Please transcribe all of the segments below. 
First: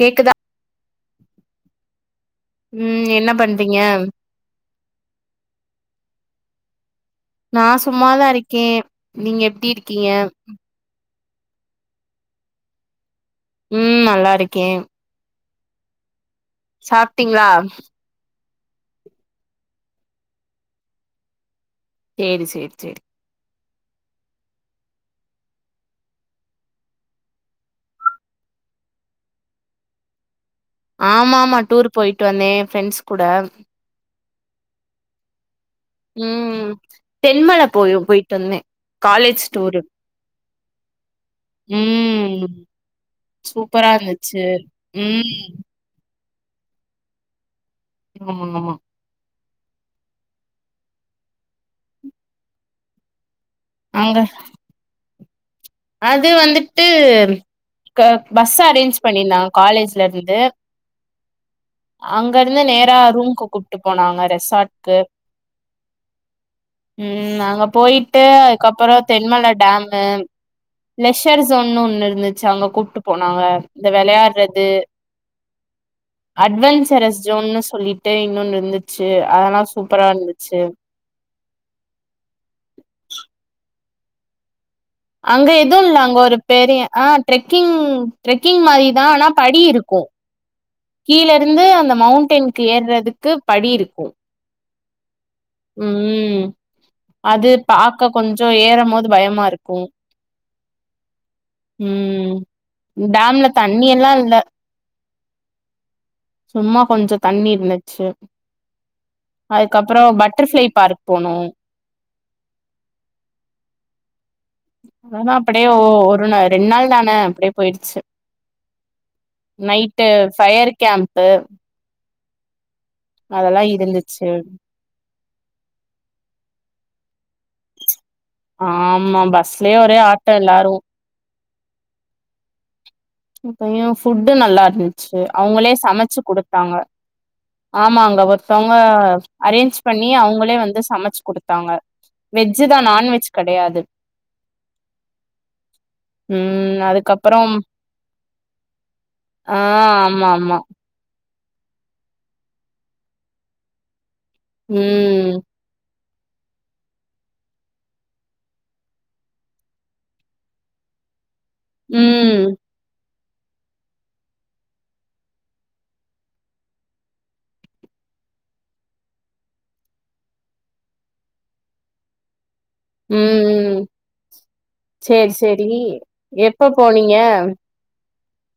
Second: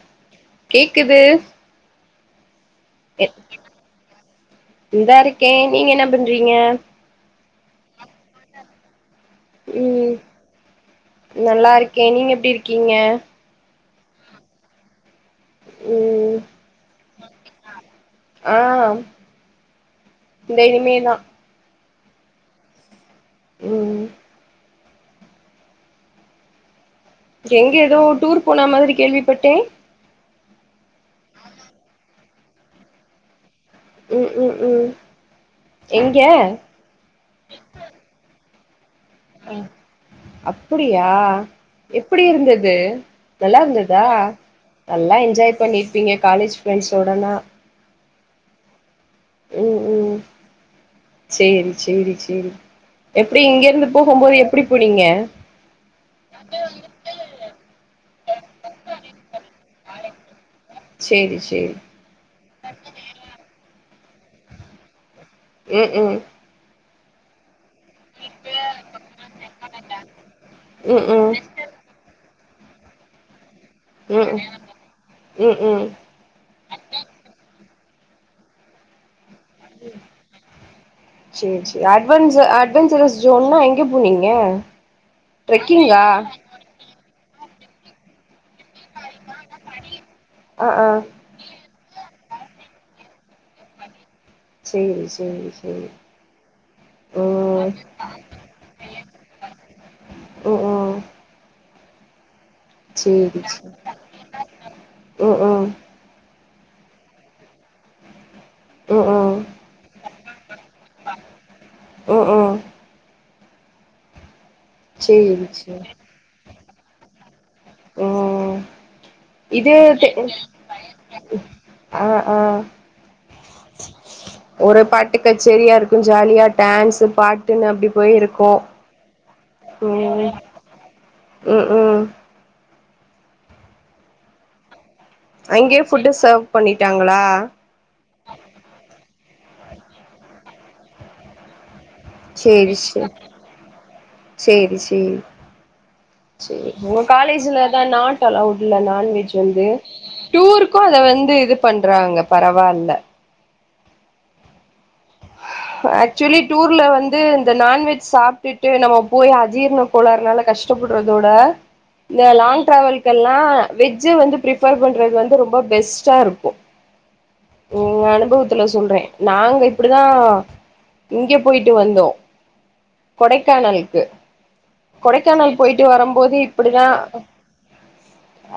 கேக்குதா கேக்குது ம் என்ன பண்றீங்க இந்தா இருக்கே நீங்க என்ன பன்றிங்க நா சும்மாதா இருக்கே நீங்க எப்டி இருக்கீங்க ம் நல்லா இருக்கே நீங்க எப்டி இருக்கீங்க ம் நல்லா இருக்கே ம் சாப்டிங்ளா ஆ இந்த இனிமேதா சேரி சேரி சேரி ம் எங்க எதோ டூர் போன மாதிரி கேள்விப்பட்டே ஆமாமா டூர் போயி ட்டு வந்தே ஃப்ரெண்ஸ் கூட ம் ம் ம் எங்க ம் தென்மல போயும் போய்ட்டு வந்தே காலேஜ் அ டூரு அப்புடியா ம் எப்புடியிருந்தது சூப்பரா நல்லாருந்ததா இருந்துச்சு நல்லா ம் என்ஜாய் பண்ணிருப்பிங்க காலேஜ் ஃப்ரெண்ஸ்சோடனா ஆமா ஆமா ம் ம் சேரி சேரி சேரி எப் ப்டி இங்கெருந்து அங்க போகும்போது எப்டி போனிங்க அது வந்துட்டு க பஸ் அரேஞ்ச் பண்ணியிருந்தகா காலேஜ்லயிருந்து சேரி சேரி அங்கருந்து நேரா ரூம்கு கூட் ட்டு போனாக ரெசட்கு ம்ம் ம் நாங்க போயிட்டு அதுகப்புற தென்மலடேமு ம் ம் லெஷர் ஜோனு ஒன்னு இருந்து வச்ச அங்க கூட்டு போனாங்க இந்த ம் விளையாறது ம் ம் அட்வெஞ்சரஸ் ஜோனு சொல்லிட்டு இன்னொனு இருதுச்சு அதலாம் சூபரா இருந்துச்சு சேரி சேரி அட் அட்வஞ் அட்வஞ்சரஸ் ஜோனல் எங் எங்க போனீக அங்க எதுயில்லா அங்க ஒரு பெரிய அஹா ட்ரெக்கிங் ட்ரெக்கிங் மாரி தா ஆனா படியிருக்கே ஆ ஆ கீழ இருந்து அந்த மவுண்டெனுக்கு ஏறுறதுக்கு படி இருக்கும் சேரி சேரி சேரி உம் அது ம் பாக்க கொஞ்ச ஏற போது பயமா இருக்கு உ உம் உம் டேம்ல சேரி தண்ணி எல்ல இல்ல ம் ம் சும்மா கொஞ்ச தண்ணி இருந்துச்சு ம் ம் அதுக்கப்புற பட் பட்டர்ஃப்ளை பார்க் போனோம் உ உம் அதாதா சேரி அப்படியே ஒ சேரி ஒரு நா ரெண்டு நாள் தானே அப்படியே போயிடுச்சு ம் இது நைட்டு டெ பாயர் கேம்பு ஆஹ் ஒரு பாட்டு கச்சரியா இருக்கு ஜாலியா டான்ஸ் பாட் டின அப்படி ஆமா பஸ்லயே ஒரே ஆட்டோ எல்லாரு உம் உம் அப்ய புட் நல்லா இருந்து ச்சு அவங்களே அங்கேயே ஃபுட்டு சமைச்சு சர்வ் கொடுத்தாங்க பண்ணிட்டாங்களா ஆமாங்க ஒருத்தவங்க அரேஞ்ச் பண்ணி அவங்களே வந்து சமைச்சு கொடுத்தாங்க வெஜ் சேரி தான் சேரி நான்வெஜ் கிடையாது சேரி சேரி உம் அதுக்கப்புறம் ல நாட் அலவுட் இல்ல நான்வெஜ் ஆ வந்து ஆமா ஆமா டூருக்கு அத வ ந்து இது பண்றாங்க பரவாயில்ல உம் ஆக்சுவலி டூரில வந்து இந்த நான்வெஜ் சாப்பிட்டுட்டு நம்ம போய் அஜீர்ண கோளாறுனால கஷ்டப்படுறதோட இந்த ம் லாங் டிராவல் கு எல்லாம் வெஜ் வந்து பிரிபேர் பண்றது வந்து ரொம்ப பெஸ்ட்டா இருக்கும் உம் அனுபவத்துல சொல்றேன் நாங்க இப்படிதான் இங்க போயிட்டு வந்தோம் ம் ம் கொடைக்கானலுக்கு சேரி கொடைக்கானல் சேரி போயிட்டு வரும்போது எப்ப இப்படிதான் போனீங்க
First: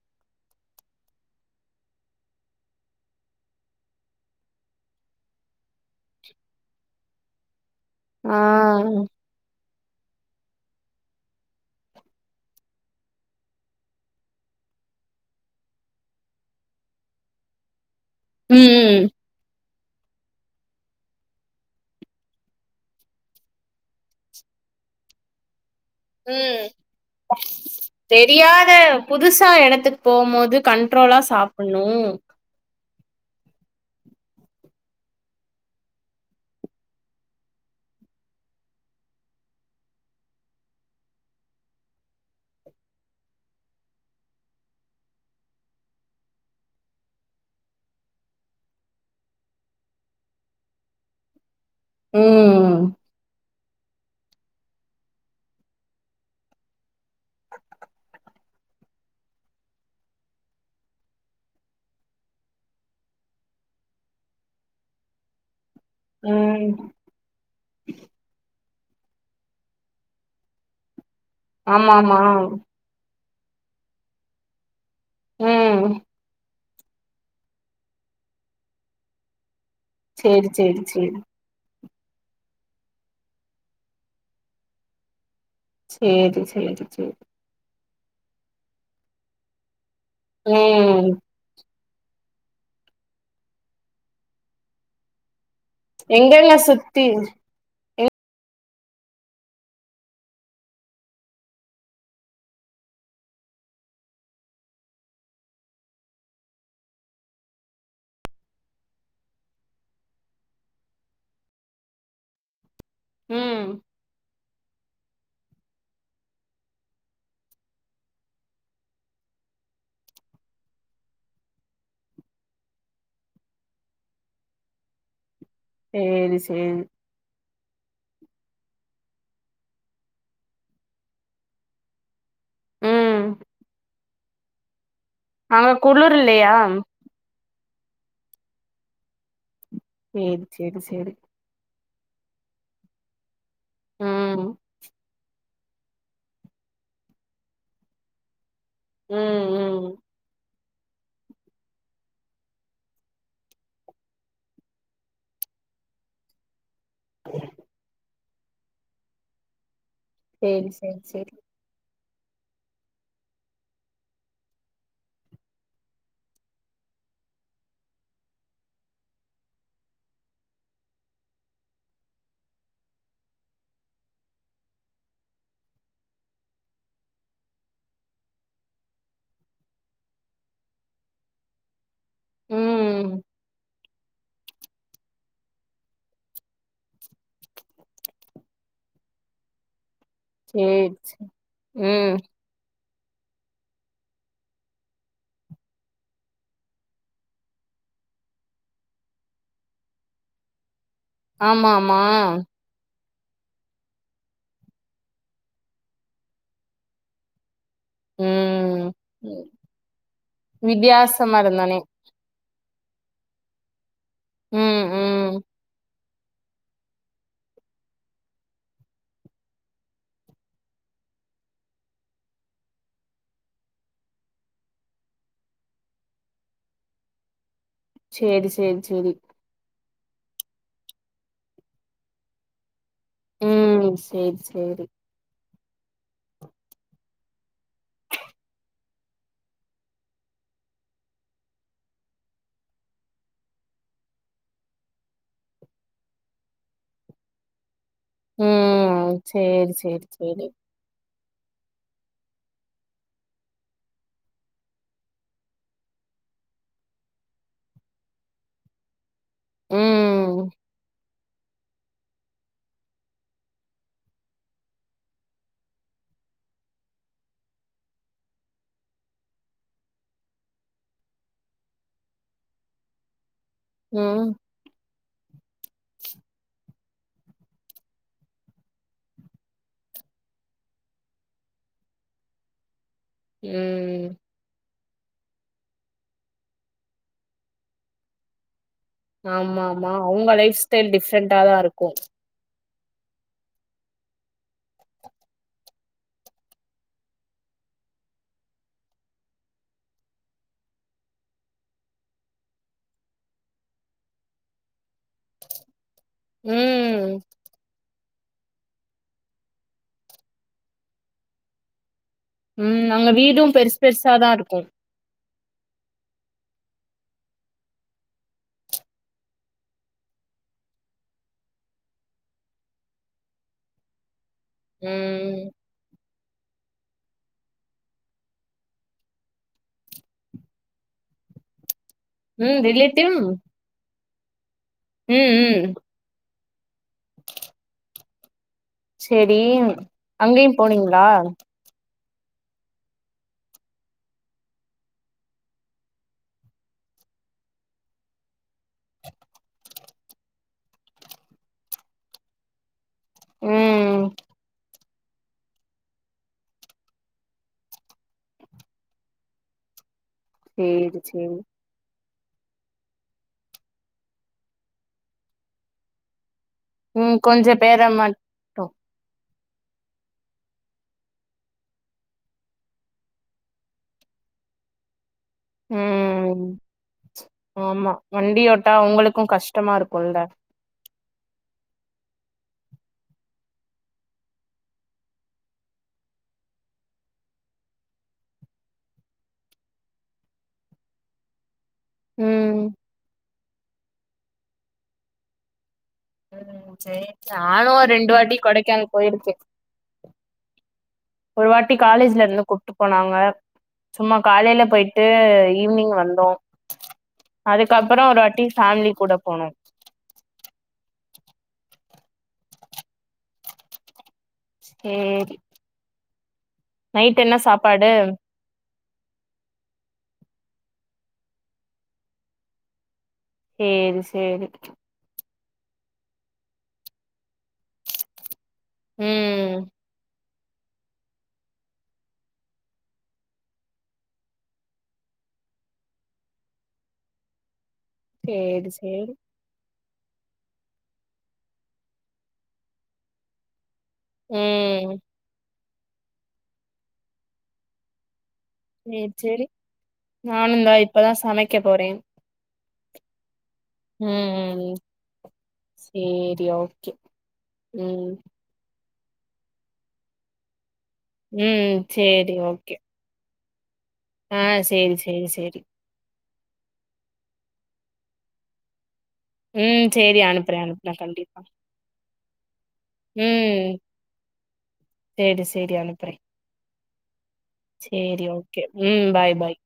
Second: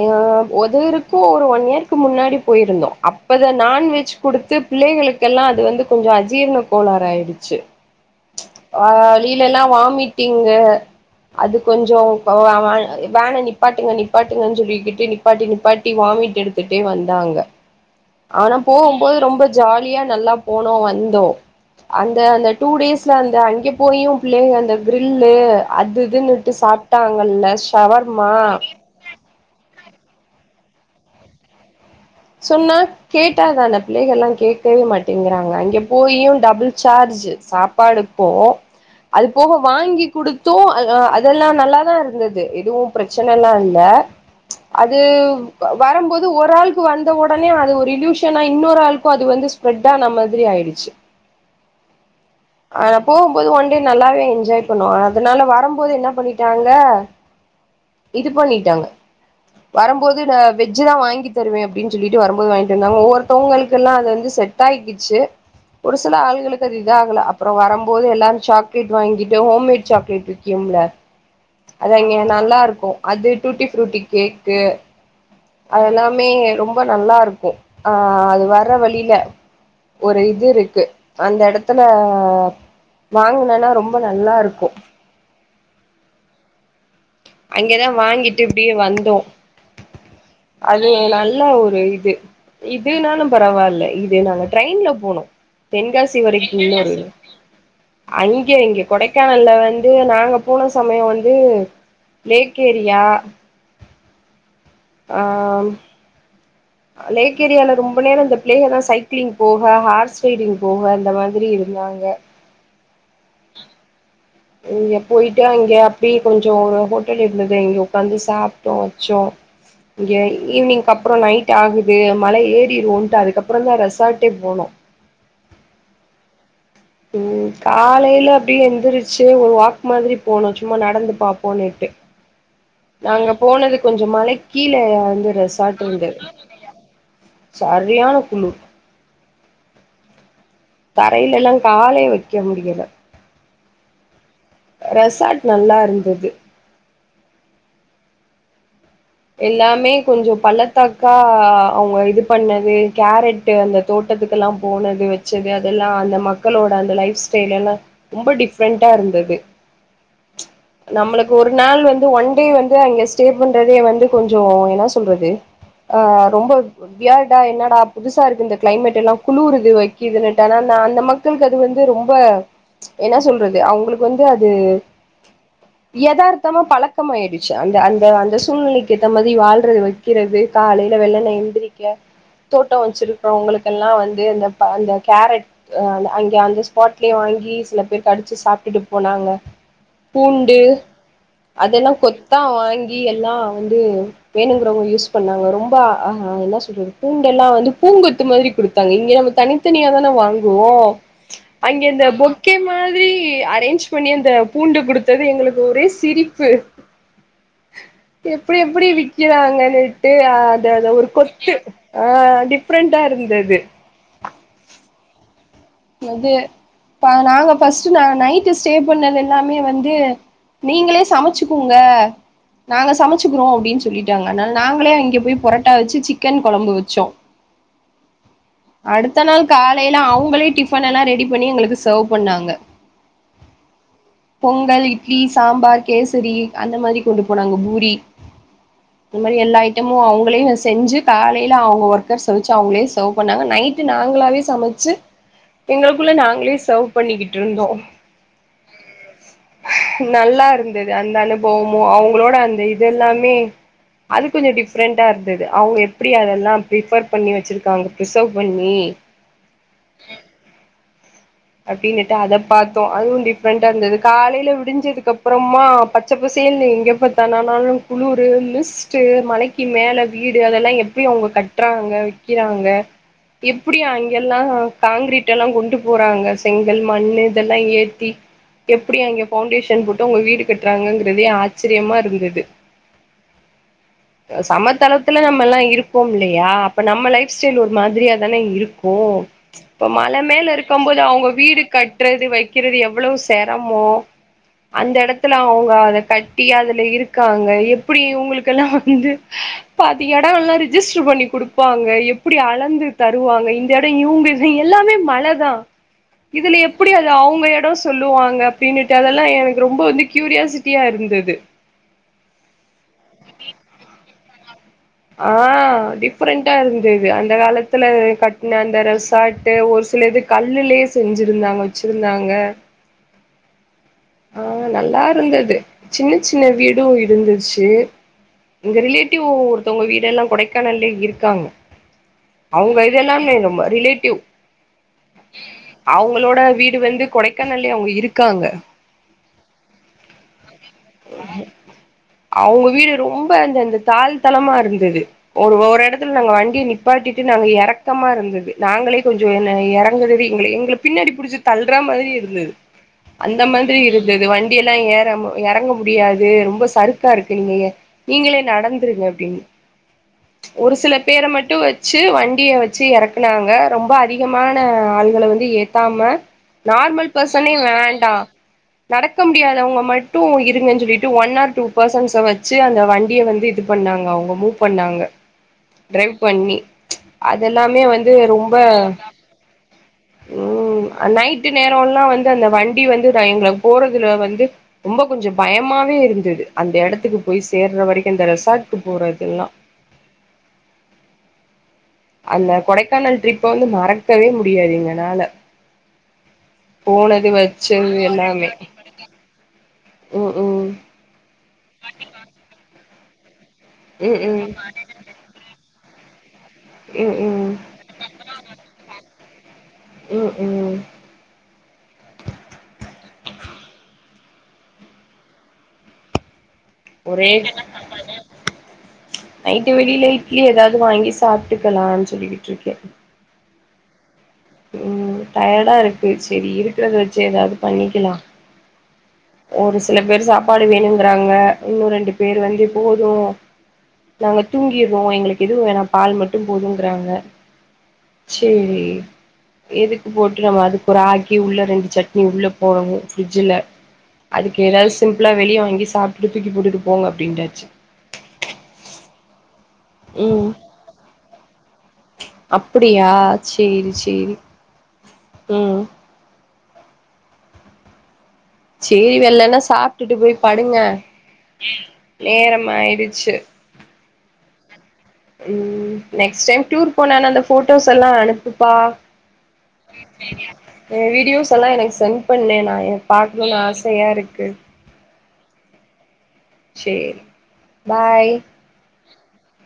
ஆஹ் உதவருக்கும் ஒரு ஒன் இயருக்கு முன்னாடி போயிருந்தோம் அப்ப இத நான்வெஜ் கொடுத்து பிள்ளைகளுக்கெல்லாம் அது வந்து கொஞ்சம் அஜீர்ண கோளாறு ஆயிடுச்சு ஆ வழியில எல்லாம் வா மிட்டிங்கு அது கொஞ்சம் வேனை நிப்பாட்டுங்க நிப்பாட்டுங்கன்னு சொல்லிக்கிட்டு நிப்பாட்டி நிப்பாட்டி வாமிட் எடுத்துட்டே வந்தாங்க ஆனா ம் போகும்போது ரொம்ப ஜாலியா நல்லா போனோம் வந்தோம் அந்த அந்த டூ டேஸ்ல அந்த அங்கே போயும் பிள்ளைங்க அந்த கிரில்லு அது இதுன்னுட்டு ம் சாப்பிட்டாங்கல்ல ஷவர்மா தெரியாத புதுசா இடத்துக்கு போகும்போது கண்ட்ரோலா சாப்புட்ணும் கேட்டாத அந்த பிள்ளைகள் எல்லாம் கேட்கவே மாட்டேங்கிறாங்க அங்க போயும் டபுள் சார்ஜ் சாப்பாடுப்போ அது போக வாங்கி கொடுத்தும் அதெல்லாம் நல்லாதான் இருந்தது எதுவும் பிரச்சனை எல்லாம் இல்ல அது வரும்போது ஒர் ஆள் வந்த உடனே அது ஒரு இயூஷனா இன்னொரு ஆளுக்கும் அது வந்து ஸ்ப்ரெட் ஆன மாதிரி ஆயிடுச்சு ம் ஆனா போகும்போது ஒன் நல்லாவே என்ஜாய் பண்ணுவான் அதனால வரும்போது என்ன பண்ணிட்டாங்க இது பண்ணிட்டாங்க வரும்போது நான் வெஜ் தான் வாங்கி தருவேன் அப்படி சொல்லிட்டு வரும்போது வாங்கிட்டு இருந்தாங்க ஒவ்வொருத்தவங்களுக்கு எல்லாம் அது வந்து செட் ஆகிக்கிச்சு ஒரு சில ஆள்களுக்கு ம் அது இதுஆகல அப்புறம் வரும்போது எல்லாரும் சாக் லேட் வாங்கிட்டு ஹோம்மேட் சாக்லேட் விக்கும்ல அது அங்க ஆமாமா நல்லா இருக்கும் அது டூட்டி ஃப்ரூட்டி கேக்கு ம் அதெல்லாமே ரொம்ப நல்லா இருக்கும் ஆஹ் அது வர்ற வழில ஒரு இது சேரி சேரி இருக்கு சேரி அந்த இடத் த்துல வாங்கினோன்னா ரொம்ப நல்லா இருக்கும் சேரி சேரி சேரி இங்கதான் வாங்கிட்டு இப்படியே வந்தோம் அது ம் நல்லா ஒரு இதுனாலும் பரவாயில்ல இது நாங்க ட்ரெயின்ல போனும் எங்க எல்லாம் சுத்தி அங்க இங்க கொடைக்கானல்லல வந்து நாங்க போன சமயம் வந்து லேக் ஏரியா ஆஹ் லேக் ஏரியால ரொம்ப நேரம் இந்த பிள்ளேக எல்லாம் தான் சைக்கிளிங் போக ஹார்ஸ் ரைடிங் போக அந்த மாதிரி இருந்தாங்க உம் இங்க போய்டு அங்கே அப்டியே கொஞ்சம் ஒரு ஹோட்டல் இருந்தது அங்க உக்காந்து சாப்டோம் வச்சோம் இங்க ஈவினிங் அப்புறம் நைட் ஆகுது மழை ஏறிருவோம் அதுக்கப்புறம் தான் ரெசாட்டே போனோம் சேரி சே உம் காலையில அப்டி எந்திரிச்சு ஒரு வாக் மாரி போனும் சும்மா நடந்து பாப்போனுட்டு ம் நாங்க போனது கொஞ்சம் மழை கீழயாது அங்க குளுர் இல்லயா சரியான குளுர் சேரி சேரி சேரி தரையிலல்லா காலே வக்கே முடியல ம் ரெசார்ட் நல்லா இருந்தது ம் ம் எல்லாமே கொஞ்சம் பள்ள த்தாக்கா அவூங்க இது பண்ணது கேரட்டு் அந்த தோட்டத்துக்கு எல்லாம் போனது வச்சது அதெல்லாம் அந்த மக்களோட அந்த லைஃப் ஸ்டைல் எல்லாம் ரொம்ப டிஃப்ரெண்டண்டா இருந்தது சேரி சேரி சேரி நம்மளுக்குஒரு நாள் வந்து ஒன் டே வந்து அங்க ஸ்டே பண்றதே வந்து கொஞ்சம் என்ன சொல்றது அஹ் ரொம்ப வியா்டா என்னடா புதுசா இருக்கு இந்த கிளைமேட் எல்லாம் குழுறுது வைக்கது அந்த மக்களுக்கு அது வந்து ரொம்ப என்ன சொல்றது அவங்களுக்எகு வந்து அது யதார்த்தமா பழக்கமாயிடுச்சு அந்த அந்த அந்த சூழ்நிலைக்கு ஏத்தமாறி வாழ்றது வைக்கிறது காலையில வெள்ளணா எந்திரிக்க தோட்டம் ம் வெச்சிருக்கிறவுங்கெல்லாம் வந்து அந்த அந்த கேரட் அங்க அந்த ஸ்பாட்லயே வாங்கி சில பேர் கடிச்சு சாப்பிட்டுட்டு போனாங்க பூண்டு சேரி சே அதெல்லாம் ம் கொத்தா வாங்கி இ எல்லாம் வந்து வேணுங்கிறவுங்க யூஸ் பண்ணாங்க ரொம்ப என்ன சொல்றது பூண்டெல்லாம் வந்து பூங்கொத்து மாரி கொடுத்தாங்க இங்கே நம்ம தனித்தனியா தான வாங்குவோம் அங்க ஆமாமா இந்த பொக்கே மாரி அரேஞ்ச் பண்ணி அந்த பூண்டு குடுத்தது எங்களுக்கு ஒரே சிரிப்பு எப்டி எப்டி ம் விக்கிறாங்கன்னுட்டு அத ஒரு வித்தியாசமா கொத்து இருந்தானே. ஆஹ் டிஃரெண்டா இருந்தது உம் உம் அது நாங்க ஃபஸ்ட் நா நைட் ஸ்டே பண்ணது எல்லாமே வந்து நீங்களே சமைச்சுக்கோங்க நாங்க சமைச்சுக்கிறோம் அப்படின்னு சொல்லிட்டாங்க அதனால நாங்களே இங்க போய் புரோட்டா வச்சு சிக்கன் குழம்பு வச்சோம் சேரி சேரி சேரி அவுங்களே டிப் டிபன் எல்லாம் ரெடி பண்ணி எங்களுக்கு சேவ் பண்ணாங்க உம் சேரி சேரி பொங்கல் இட்லி சாம்பார் கேசரி அந்த மாதிரி கொண்டு போனாங்க பூரி இந்த மாரி எல்லா ஐட்டமும் அவங்களையும் செஞ்சு காலையில அவுங்க ஒர்க்கர்வச்சு அவுங்களே செவ் பண்ணாங்க நைட்டு நாங்களாவே சமைச்சு எங்களுக்குள்ள நாங்களே சேவ் பண்ணிக்கிட்டு இருந்தோம் ம். சேரி, சேரி, சேரி. நல்லா இருந்தது அந்த அனுபவ போமோ அவங்களோட அந்த இது எல்லாமே அது கொஞ்சம் டிஃப்ரெண்டண்டா இருந்தது அவங்க எப்படி அதெல்லாம் பிபர் பண்ணி வச்சிருக்காங்க ரிசர்வு பண்ணி உம் அப்படின்னுட்டு அத பார்த்தோம் அதுவும் டிஃப்ரெண்டண்டா இருந்தது காலையில விடிஞ்சதுக்கு அப்புறமா பச்சை பசேல் எங்க பத்தனாலும் குளிர் மிஸ்ட்ட் மலைக்கு மேல வீடு அதெல்லாம் எப்படி அவங்க கட்டுறாங்க விக்கிறாங்க எப்படியா ம். அங்கெல்லாம் காங்கிரட் எல்லாம் எல்லாம் கொண்டு போறாங்க செங்கல் மண்ணு இதெல்லாம் ஏத்தி எப்படி அங்க பவுண்டேஷன் போட்டு அவங்க வீடு கட்டுறாங்கங்கிறதே ஆச்சரியமா இருந்தது உம் தளத்துல நம்ம எல்லாம் இருப்போம் இல்லையா அப்ப நம்ம லைப் ஸ்டைல் ஒரு மாதிரிய தானே இருக்கும் ஓ இப்ப ஆமாமா. மலை அவுங்க மேல லைஃப் இருக்கும் ஸ்டைல் போது அவங்க டிஃப்ரெண்ட்டா தான் வீடு இருக்கும். கற்றது வை வக்கிறது எவ்வளவு சிரமம் அந்த இடத்துல அவங்க அத கட்டி அதுல இருக்காங்க எப்படி இவங்களுக்கெல்லாம் வந்து பா்த்த இடம்ல்லாம் ரிஜிஸ்டர் பண்ணி கொடுப்பாங்க எப்படி அளந்து தருவாங்க இந்த இடம் இவங்களது எல்லாமே மழைதான் இதுல எப்படி ம். அது அவங்க இடம் சொல்லு சொல்லுவாங்கஅப்படின்னுட்டு அதெல்லாம் எனக்கு ரொம்ப வந்து கியூரியாசிட்டியா இருந்தது உம் அங்க வீடும் பெருசு பெருசு தான் இருக்கும் ஆஹ் டிஃப்ரெண்டண்டா இருந்தது அந்த காலத்துல கட்டின அந்த ரெசார்ட் ஒரு சில இது கல்லுலயே செஞ்சிருந்தாங்க வச்சிருந்தாங்க ஆஹ் நல்லா ம். இருந்தது சின்ன சின் சின்ன வீடும் இருந்துச்சு இங்க ரிலேட்டிவ் ஒருத்தவங்க வீடு எல்லாம் கொடைக்கானலய இருக்காங்க ம். அவங்க இது நாமே நம்ம ரிலேட்டிவ் உம் உம் அவங்களோட வீடு வந்து கொடைக்கானல்லி அவங்க இருக்கு இருக்காங்க சரி அங்கயும் போனீங்களா அவங்க வீடு ரொம்ப அந்த அந்த தாள் தளமா இருந்தது ஒரு ஒரு இடத்துல நாங்க வண்டியை நிப்பாட்டிட்டு நாங்க இறக்கமா இருந்தது நாங்களே கொஞ்சம் இறங்குறது எங்க எங்களை பின்னாடி புிடிச்சு தள்ளற மாதிரி இருந்தது அந்த ம ம். இருந்தது வண்டிெல்லாம் ஏற இறங்க முடியாது ரொம்ப சறுக்கா இருக்கு நீங்க நீங்களே நடந்துருங்க அப்படின்னு ஒரு சில சேரி, பேரை சேரி. மட்டும் வச்சு வு வண்டிய வச்சு இறக்குனாங்க ரொம்ப அதிகமான ஆள்களை வந்து ஏத்தாம நார்மல் ம். பர்சனே கொஞ்சம் பேர வேண்டாம் மட்டும். நடக்க முடியாதவங்க மட்டும் இருங்கன்னு சொல்லிட்டு ஒன் ஆர் டூ பர்சன்ஸ வச்சு அந்த வண்டிய வந்து இது பண்ணாங்க அவங்க மூவ் பண்ணாங்க டிரைவ் உம் பண்ணி அதெல்லாமே ஆமா வந்து ரொம்ப வண்டியோட்டா உங்களுக்கும் கஷ்டமா இருக்கும்ல ம் நைட்டு நேரம் எல்லாம் வந்து அந்த வண்டி வந்து நான் எங்க போறதுல வந்து ரொம்ப கொஞ்சம் பயமாவே இருந்தது அந்த இடத்துக்கு போய் சேர்ற வரைக்கும் அந்த ரெசார்ட்டுக்கு போறது எல்லாம் அந்த ம் கொடைக்கானல் ட்ரிப் இப்ப வந்து மறக்கவே முடியாதுங்கனால உம் சரி நானும் ரெண்டு வாட்டி கொடைக்கான போயிருக்கேன் உஓம் உம் ஒரு வாட்டி காலேஜ்ல இருந்து கொட்டு போனாங்க சும்மா ம் ம் காலையில போயிட்டு ஈவி்னிங் வந்தோம் ம் அதுக்கப்புறம் ஒரு வாட்டி ஃபேமிலி கூட போனோ உம் உம் சரிரி நைட் ஒரே என்ன சாப்பாடு நைட்டு வெளியில இட்லி ஏதாவது வாங்கி சாப்பிட்டுக்கலாம்னு சொல்லிட்டு இருக்கேன் செரி செரி டயர்டா இருக்கு ம் ஒரு சில பேர் சாப்ப சப்பாடு வேணுங்கிறாங்க இன்னும் ரெண்டு பேர் வந்து போதும் நாங்க தூங்கிடுவோம் எங்களுக்கு எது வேணா பால் மட்டும் போதும்ங்கிறாங்க செரி செரி எதுக்கு போட்டு நம்ம அதுக்கு ஒரு ஆக்கி உள்ள ரெண்டு சட்னி உள்ள போனமும் ஃப்ரிட்ஜில அதுக்கு ஏதாவது ம் சிம்பிளா வெளியே வாங்கி சாப்பிட்டு தூக்கி போட்டுட்டு போங்க அப்படியென்ன ச் செரி நானும்ந்தா இப்பதான் சமைக்க போறேன் அப்படியா செரி செரி செரி ஓகே உம் சரி வெள்ளைன்னா சாப்பிட்டுட்டு போய் படுங்க ம் நேரம் ஆயிடுச்சு ஆஹ் செரி செரி செரி செரி ம் நெக்ஸ்ட் டைம் டூர் போனானனு அந்த போட்டோஸ் எல்லாம் அனுப்புப்பா ம் சேரி நெக்ஸ் வீடியோ அனுப்புறே அனுப்புறே வீடியோஸ் எல்லாம் எனக்கு சேன் பண்ணு எ பாக்கணுனு உம் ஆசையா இருக்கு செரி செரி அனுப்புறேன் சேரி சேரி பாய் கே உம் பாய் பாய்